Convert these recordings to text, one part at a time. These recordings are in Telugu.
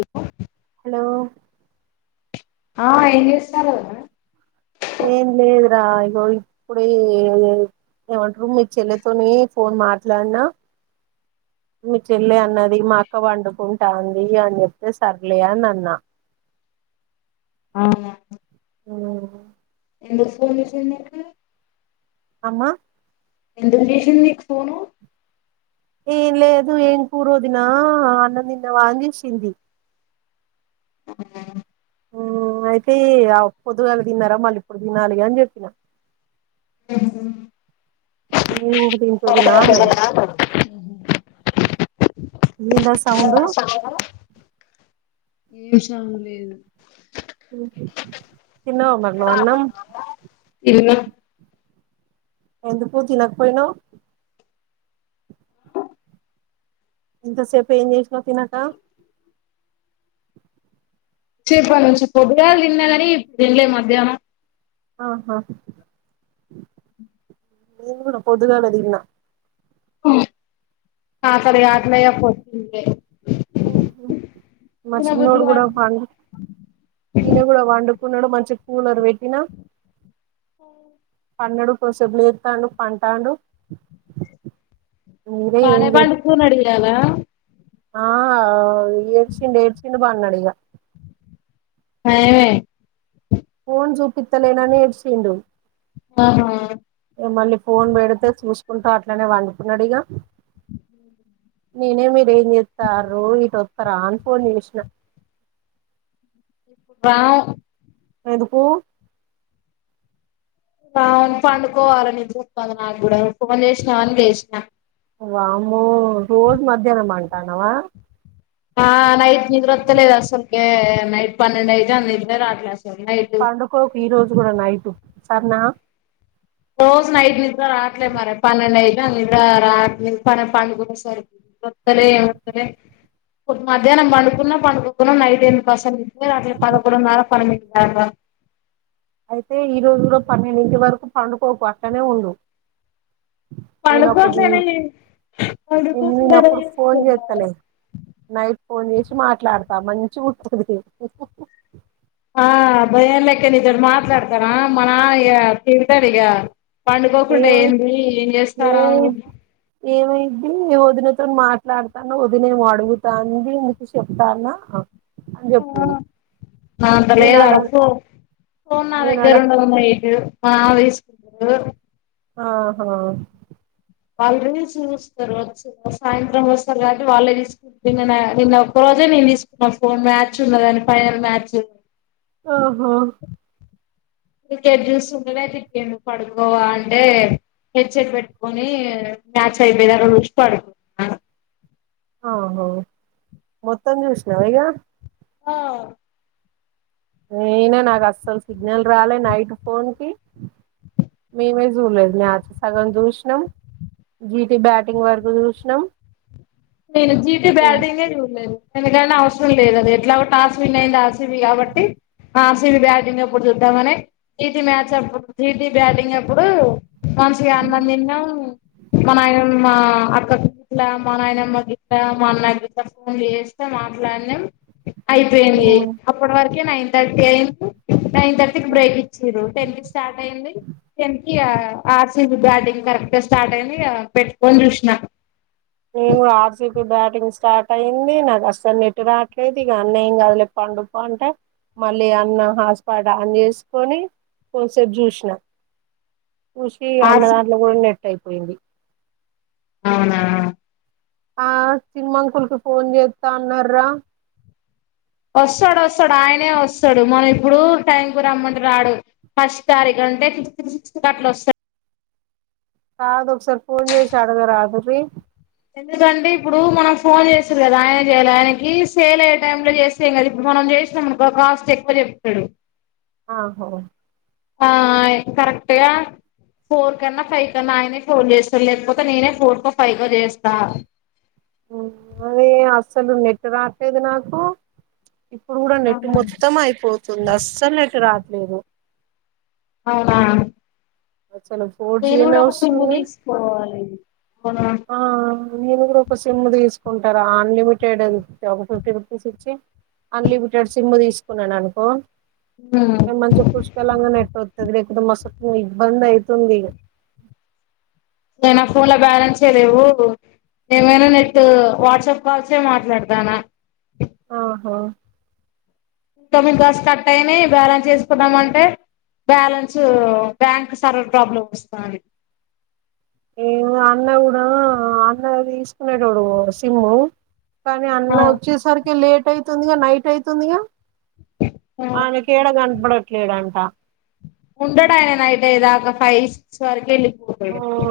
ఎకో. [unintelligible] హలో! ఆ ఏం, చేస్తున్నారు వదినా? ఏం లేదు రా, ఈగో ఇప్పుడే [unintelligible] ఏమంటారు. మీ చెల్లితో ఫోన్ మాట్లాడనా. మీ చెల్లె అనింది? ఆ అక్క వండుకుంటాంది అని చెప్తే, సర్లే అన్నా. అవునా! హ్మ్. ఎందుకు ఫోన్ చేసింది? అక్కా. అమ్మ! ఎందుకు చేసింది నీకు ఫోన్‌ను? ఏం లేదు, ఏం కూర వదినా? అన్నం తిన్నావా అని జేసింది. ఓ, అయితే ఆ పొద్దుగాల తిన్నారా? మళ్లీ ఇప్పుడు తినాలిగా అని జెపిన్న. ఉహ్మ్. అని ఉదాది! సజనా [inaudible] అన్ [unintelligible] మేన్ దుస్. [inaudible] నాశావా [inaudible] ఏ శము లేదు. ఉహూ! తినవ్ మరి నువ్వు అన్నం? ఇదినా? ఎందుకు తినకుపోయిన ఇంతసేపు ఏం చేసినావ్ తినక చెప్పను పొద్దుగాల తిన్నా కాని ఇప్పుడు తినలే మధ్యాహ్నం ఆహా నేను కూడా పొద్దుగాల దిన్నా ఓ ఆకలి ఆకలేయ [unintelligible] అ [unintelligible] మా చిన్నోడు కూడా కావట్లే పండు ఈయన కూడా పండుకున్నాడు మంచి కూలరు పెట్టిన పండుడు కొద్దిసేపు లేత్తండు పంటాండు మీరే ఏం బానే చే పండుకున్నడు ఈయల ఆ ఏడ్చిండ్ ఏడ్చిండ్ ఇక పడినాడిగా నయమే పోన్ చూపితలేనని ఏడ్చిండు ఆహా ఏ మళ్ళీ ఫోన్ పెడితే చూస్ కుంటా అట్లనే పండుకున్నడిగ హ నేనే మీ న్స్తారు ఇట్ొస్తర అంత ఫోన్ చేసిన రా ఎందుకు అవును పండుకోవాలనింది నాకు కూడా ఫోన్ చేసినా అని చేసిన వామ్మో రోజ్ మధ్యాహ్నం పండతానవా ఆ నయి నిద్ర వతలేదసలు ే నైట్ పన్నెండు అయితాంది నిద్రే రావట్లే అసలు నైట్ పండుకోకు ఈ రోజు కూడా నైట్ సన్నా రోజ నైట్ ని నిద్రరాట్లే మరి పన్నెండై ద రాత్ర ప పండుకునే సరి ఏమ మధ్యాహ్నం పండుకున్నా పండుకుకున్నా నైట్ ఏ [unintelligible] అసలు నిద్రే రావట్లే పదకొండున్నరా పన్నెండు ఆా [unintelligible] అయితే ఈ రోజు కూడ పన్నెండింటి వరకు పండుకోకు అట్లనే ఉండు పను నేను అప్పుడు కోసన పడు కో నేను నేనప్పుడు ఫోన్ చేత్తలే [unintelligible] నైట్ ఫోన్ చేసి మాట్లాడతా, మంచి ముచ్చట పెడతాది ఆ భయం లెక్క నితో మాట్లాడతాార మన ఇక తిగుతాడు ఇక పండుకోకుండా ఏమై ఏంది ఏం చేస్తారా గీ వదినతో మాట్లాడుతున్న, వదిన ఏమో అడుగుతాంది, నీ కు చెప్తానా నా అంత లేదు నేనాడ అడుకో నా నేనాడ దగ్గర ఉండన్నా మావి [unintelligible] సుారు [unintelligible] అహా వాళ్ళు రీల్స్ చూస్తారు వచ్చి సాయంత్రం వస్తారు కాబట్టి వాళ్ళే తీసుకుంట, నిన్న ఒక్క రోజే నేను తీసుకున్నాను ఫోన్ మ్యాచ్ ఉన్నదని ఫైనల్ మ్యాచ్ ఆహ్ హా క్రికెట్ చూస్తుంటేనే తిట్టిండు పడుకోవా అంటే హెడ్సెట్ పెట్టుకొని మ్యాచ్ అయిపోయిదాకా చూసి పడుకున్నాడు ఓహో మొత్తం చూసినవా ఇగ ఆ నేనా నాకు అస్సలు సిగ్నల్ రాలేదు నైట్ ఫోన్ కి, మేమే చూడలేదు మ్యాచ్ సగం చూసినాం జీటి బ్యాటింగ్ వరకు చూసినాం నేను జీటి ఏ బ్యాటింగ్ గే చూడలేదు, ఎందుకంటే అవసర అసం లేదుది ఎట్లాగా టాస్ విన్ అయింది ఆర్ సి బి కాబట్టి, ఆర్ సీబీ బ్యాటింగ్ అప్పుడు చూద్దామనే జీటి మ్యాచ్ అప్పు జేతే బ్యాటింగ్ అప్పుడు మంచిగా అన్నం తిన్నాం మా నాయనమ్మ అక్క కు గిట్ల మనయనం అమ్మ మా అన్న గిట్ల ఫోన్ చేస్తే మాట్లాడినాం ఊ అయిపోయింది అప్పటి వరకు ఇగ నైన్ థర్టీ అయిన్ నైన్ థర్టీ కి ఊ బ్రేక్ ఇచినృ, టెన్ కి స్టార్ట్ అయింది టెన్ కి బ్యాటింగ్ కరెక్ట్ గా స్టార్ట్ అయింది పెట్టుకని చూసిన నేను కూడా ఆర్సీపీ బ్యాటింగ్ స్టార్ట్ అయింది నాకు అసలు నెట్ రాట్లేదు, ఇక అన్న ఏం కాదు దులే పండుకో అంటే మళ్ళీ అన్న హాట్ స్పాట్ ఆన్ చేసుకొని కొంచంసేపు చూసినా ఖుషీ, అన్న ఆర్సి దాంట్లో కూడా నెట్ అయిపోయింది అవునా ఆ సినిమా. అంకుల్కి ఫోన్ చేస్తా అన్న రా వస్తాడు వస్తాడు ఆయనే వస్తాడు మనం ఇప్పుడు టైం కు రమ్మంటే రాడు, ఫస్ట్ తారీఖ అంటే ఫిఫ్త్, సిక్స్ అట్లా వస్తాడు కాదు ఒకసారి ఫోన్ చేసి అడగరదున్రి ఎందుకంటే ఇప్పుడు మనం ఫోన్ చేసారు కదా ఆయన చేయాలి ఆయనకి సేల్ అయ్యే టైమ్ లో చేస్తేం కదా ఇప్పుడు మనం చేసాంనుకో కాస్ట్ ఎక్కువ చెప్తాడు అహా హా ఆ కరెక్ట్ గా ఫోర్ కన్నా ఫైవ్ కన్నా ఆయనే ఫోన్ చేస్తాారు లేకపోతే నేనే ఫోర్ కో ఫైవ్ కో చేస్తా అదే అస్సలు నెట్ రాట్లేదు నాకు ఇప్పుడు కూడా నెట్ ఆహా మొత్తం అయిపోతుంది అస్సలు నెట్ రాదు లేదు [inaudible] అవునా ఫోర్ నేను కూడా జీనే ఒక సిమ్ వస్తుంది తీసుకోవాలి అవునా ఆ నేను కూడా ఒక సిమ్ తీసుకుంటారా అన్లిమిటెడ్, ఒక ఫిఫ్టీ రూపీస్ ఇచ్చి అన్లిమిటెడ్ సిమ్ తీసుకున్నాను అనుకో ఉమ్ మంచిగా పుష్కలంగా నెట్ వస్తది, లేకపోతే మస్త్ ఇబ్బంది అయితది తుందిగ. ఏయ్, నా ఫోన్ లా బ్యాలెన్స్ ఏ లేవూ, ఏమైనా, నెట్టూ వాట్సప్ కాల్ ఏ మాట్లాడ దానా. హాా! ఇన్‌కమింగ్ కాల్స్ కట్ అయ్యినయ్, బ్యాలెన్స్ ఏసుకుందాం అంటే బ్యాలెన్సూ బ్యాంక్ సర్వర్ ప్రాబ్లమ్స్ వస్తుంది. ఏమో, అన్నా కూడా, అన్నా తీస్కునేటోడు ఓ సిమూ. కాని, అన్నా వచ్చే సర్కీ. లేట్ అయితుంది గా, నైట్ అయితుంది గా. ఆయనకు, ఏడా కనపడట్లేదంట. ఉండడు, ఆయన నైట్ అయ్యేదాకా ఫైవ్ సిక్స్ వరకే వెళ్లి. పోతలేదు [unintelligible] టే.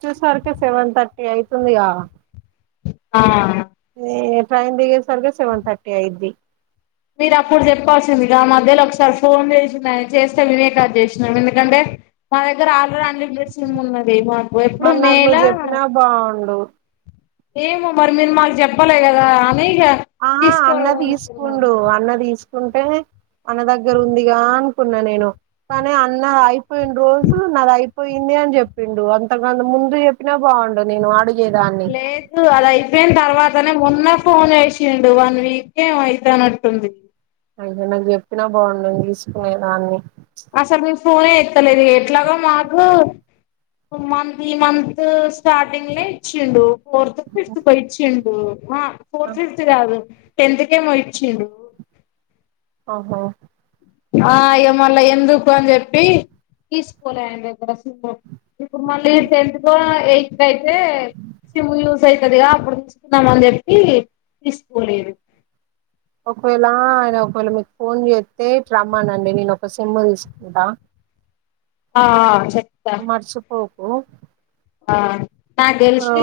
చ్చేసరికే, సెవెన్ థర్టీ అయితుంది గా! ఆ. ఏ, ట్రైన్ దిగేస? సర్గే, సెవెన్ థర్టీ అయ్యేది! మీరు అప్పుడు చెప్పాల్సింది గా, ఆ మధ్యలో ఒకసారి, ఫోన్ జేశినా. చేస్తే, నేనే కట్ జేశ్నా. ఎందుకంటే మా దగ్గర, ఆల్రెడీ అన్‌లిమి. పిలిచింది మొన్న మే [unintelligible] మర్పు, ఇప్పుడు మరి నాకు నువ్వు మేలా? చెప్పినా బాగుండు ఏమో మరి, మీరు మాకు జాప్పలే కదా. అని ఇగ ఆహా తీసుకోరు అన్నా, అనుకున్నాను తీస్కుండు అన్నా, తీస్క్. ఉంటే, అన్న దగ్గర ఉందిగా అనుకున్నా నేను. కానీ అన్న అయిపోయిండ రోజు, నాది అయిపోయింది అని జెప్పిండు. అంతకన్నా ముందు జెప్పినా, బాగుండు. నేను అడిగి. లేదు, అది అయిపోయిన తర్వాతనే మొన్న. ఫోన్ యేశిండు, వన్ వీక్ ఏమో, అయితనట్టుఉంది. అయితే నాకు చెప్పిన బాగుండు, నేను తీస్కునేదాన్ని. అసలు మీమ్స్ [unintelligible] ఫోనే ఎత్తలేదు. ఎట్లాగో మాకు మంత్లీ, ఈ మంత్ స్టార్టింగ్‌లనే ఇచ్చిండు. ఫోర్తుకు, ఫిఫ్త్‌ కొ, ఇచ్చిండు! హ్మ్! ఆహ్, ఫోర్త్ ఫిఫ్త్ కాదు. టెన్త్‌కేమో ఇచ్చిండు. ఆహా! ఆ అయ్యో, మళ్లీ ఎందుకు అని చెప్పి, తీస్కోలే ఆయన దగ్గర [inaudible] అసలు. ఇప్పుడు మళ్లీ టెన్త్‌కో, ఎయిట్‌! [unintelligible] దీనికి అయితే సిమ్ యూజ్ అయితదిగా, అప్పుడు తీస్కుందాం అని జెప్పి తీస్కోలేదు. ఒకవేళ ఆయన ఒకవేళ మీకు ఫోన్ చేస్తే, ఇటు రమ్మనండి. నేను ఒక సిమ్ తీస్కుంటా. ఆ. చె. మర్షిపోకు! ఓ! ఆ! నాకు తెలిసి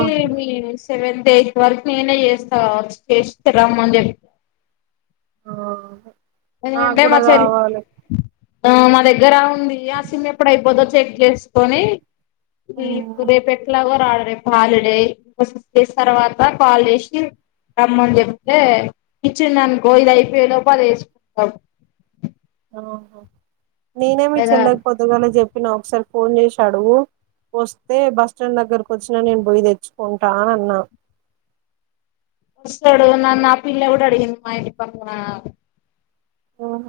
సెవెంతత్ ఎయిత్ వరకు నేనే చేస్తా చేస్త రమ్ అని చెప్పి ఆ నాకు అంటి కూడా మాచరి కావాలి ఆ మా దగ్గర ఆ సిమ్ ఎప్పుడు అయిపోదో చెక్ చేసి కొనీ ఈపు రేపు ఎట్లాగా రాదు హాలిడే తర్వాత కాల్ చేసి రమ్మని చెప్తే ఇచ్చిం అనుకో ఇది అయిపోయ లోపు అది వేసు అఓ ఆహ నేనే మీ లేదా చెల్లెకి పొద్దుగాల చెప్పినా ఒకసారి ఫోన్ చేశాడు వస్తే బస్ స్టాండ్ దగ్గరకు వచ్చినా నేను బొయ్యి తెచ్చుకుంటా అన్నా వస్డు నన్న ఆ పిల్ల కూడా అడిగింది మా ఇంటి పక్కన ఆఓహ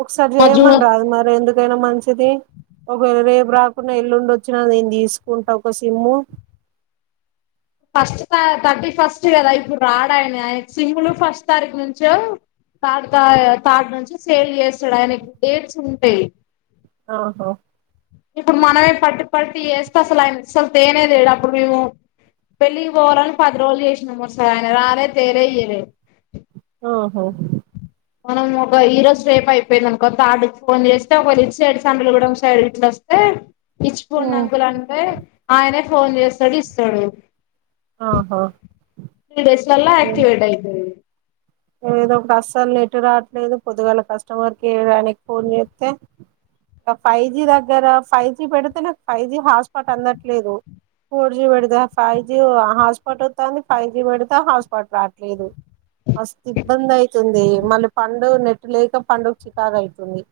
ఒకసారి మా చేయమండ జూన్ అది మరి ఎందుకు ఎకైనా మంచిది ఒకవేళ రేపు రాకుండా ఎల్లుండి వచ్చిన నేను తీసుకుంటా ఒక సిమ్ము ఫస్ట్ త థర్టీ ఫస్ట్ కదా ఇప్పుడు రాడాయన ఆయన సింగుల్ ఫస్ట్ తారీఖు నుంచో థర్డ్ థర్డ్ నుంచి సేల్ చేస్తాడు ఆయనకు డేట్స్ ఉంటాయి ఆహా ఇప్పుడు మనమే పట్టి పట్టి చేస్తే అసలు ఆయన అసలు తేనేదేడు అప్పుడు మేము పెళ్ళికి పోవాలని పది రోజులు చేసినాము అసలు ఆయన రానేే తేనే ఇయ్యలేడు ఆఓహో మనం ఒక హీరో స్ రేప్ అయిపోయింద అనుకోంత అడుకి ఫోన్ చేస్తే ఒకళ సైడ్ సండలు కూడా ఒక సైడ్ ఇట్లో వస్తే ఈచిపోండి అంకుల్ అంటే ఆయన పోన్ చేస్తాడు ఇస్తాడు ఆహా త్రీ డేస్ల ఆక్టివేట్ అయితుంది దో ఒక అస్సలు నెట్ రావట్లేదు పొద్దుగాల కస్టమర్ కేర్డానికి ఫోన్ చేస్తే ఫైవ్ జి దగ్గర ఫైవ్ జి పెడితే నాకు ఫైవ్ జి హాట్స్పాట్ అందట్లేదు ఫోర్ జి పెడితే ఫైవ్ జీ హాట్స్పాట్ వత్తండి ఫైవ్ జి పెడితే హాట్స్పాట్ రావట్లేదు మస్తు ఇబ్బంది యి తుంది మళ్ళీ పని లేనట్టు లేక పని చికాగు అవుతుంది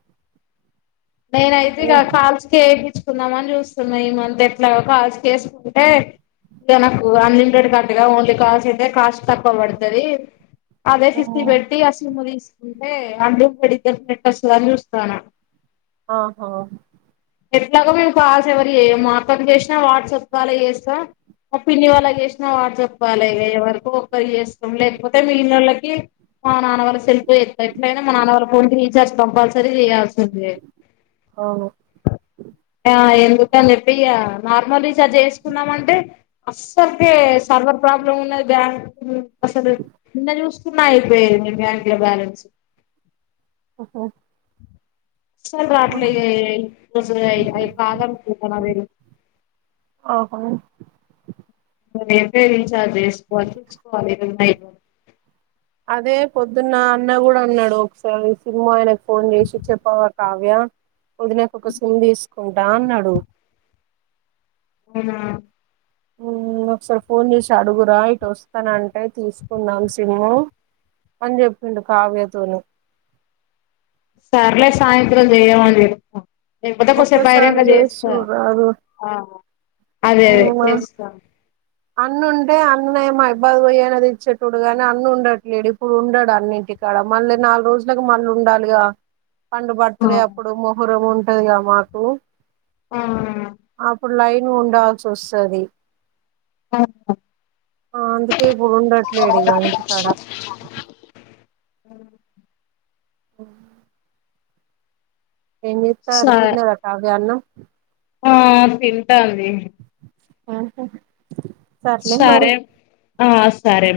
నైనైయితే ఇ కాల్కి కందామని చూస్తున్నాం ఈ మంత్ ఎట్లా కాల్స్ చేసుకుంటే ఇ నాకు అన్లిమిటెడ్ కట్టుగా ఓన్లీ కాల్స్ అయితే కాస్ట్ తక్కువ పడుతుంది అదే ఫిఫ్టీ పెట్టీ ఆ సిమ్ తీసుకు అంటే అందు పెడిద్ద నెట్టస్తుందని చూస్తాను ఆహా ఎట్లాగో మేము కాల్స్ ఎవరు చేయము మా అక్కకి చేసినా వాట్స్ అప్ కాల్ చేస్తాం మా పిన్ని వాళ్ళకి చేసినా వాట్స్ అప్ కాల్ చేస్తాం ఎవరికు ఒక్కరు చేస్తాం లేకపోతే మిగిలిన వాళ్ళకి మా నాన్నవాళ్ళ ెల్ఫస్త ఎట్లయినా మా నానా వాళ్ళ ఫోన్ రీచార్జ్ కం చేయాల్సింది ఓ ఎందుక అని చెప్పి నార్మల్ రీచార్జ్ చేసుకున్నామంటే అస్సలుకే సర్వర్ ప్రాబ్లమ్ ఉన్నది బ్యాంక్ అసలు నిన్న చూస్ న్న అయిపోయది మి బ్యాంక్ లో బ్యాలెన్స్ ఓహో అసల్ రాట్లే దే ఏ అయి కాదనుకుంట నాకు తెలిసి ఆహా రేపే రీఛార్జ్ చేసుకుంకోవాలి తెచ్చుకోవాలి ఈరోజు నైట్ వరకు అదే పొద్దున్న అన్న కూడా అన్నాడు ఒకసారి సిమ్ ఆయనకు ఫోన్ చేసి చెప్పావా కావ్య ఒదినకొక ఒక సిమ్ తీసుకుంటా అన్నాడు ఉహు ఉమ్ ఒకసారి ఫోన్ చేసి అడుగురా ఇటు ఒస్తనంటే తీసుకుందాం సిమ్ము అని చెప్పిండు కావ్యతోని సర్లే సాయంత్రం చేయమని చెప్తా లేకపోతే సేపైనంక ఒక్కసారి చేసి చేస్తా చూడరాదు అదే అదే చేస్తా అన్ను ఉంటే అన్న ఏమయిబ్బాద్ పోయి అయిన తెచ్చేటోడు గాని అన్ను ఉండట్లేడు ఇప్పుడు ఉండడు అన్నింటికాడ మళ్ళ నాలుగు రోజులలకు మళ్ళ ఉండాలిగా పండు ఆ బర్త్డే అప్పుడు మొహరం ఉ టదిగా మాకు ఆ అప్పుడు లైన్ ఉండాల్సొస్తది ఆ ఆ అందుకే ఇప్పుడు ఉండట్లేడు ఇగ ఇంటికాడ అవును ఒ ఎం చెత్తర్రు సరే తిన్నదా సాతియన్నం ఆ తింటాంది ఆహా సరే ఆ సరే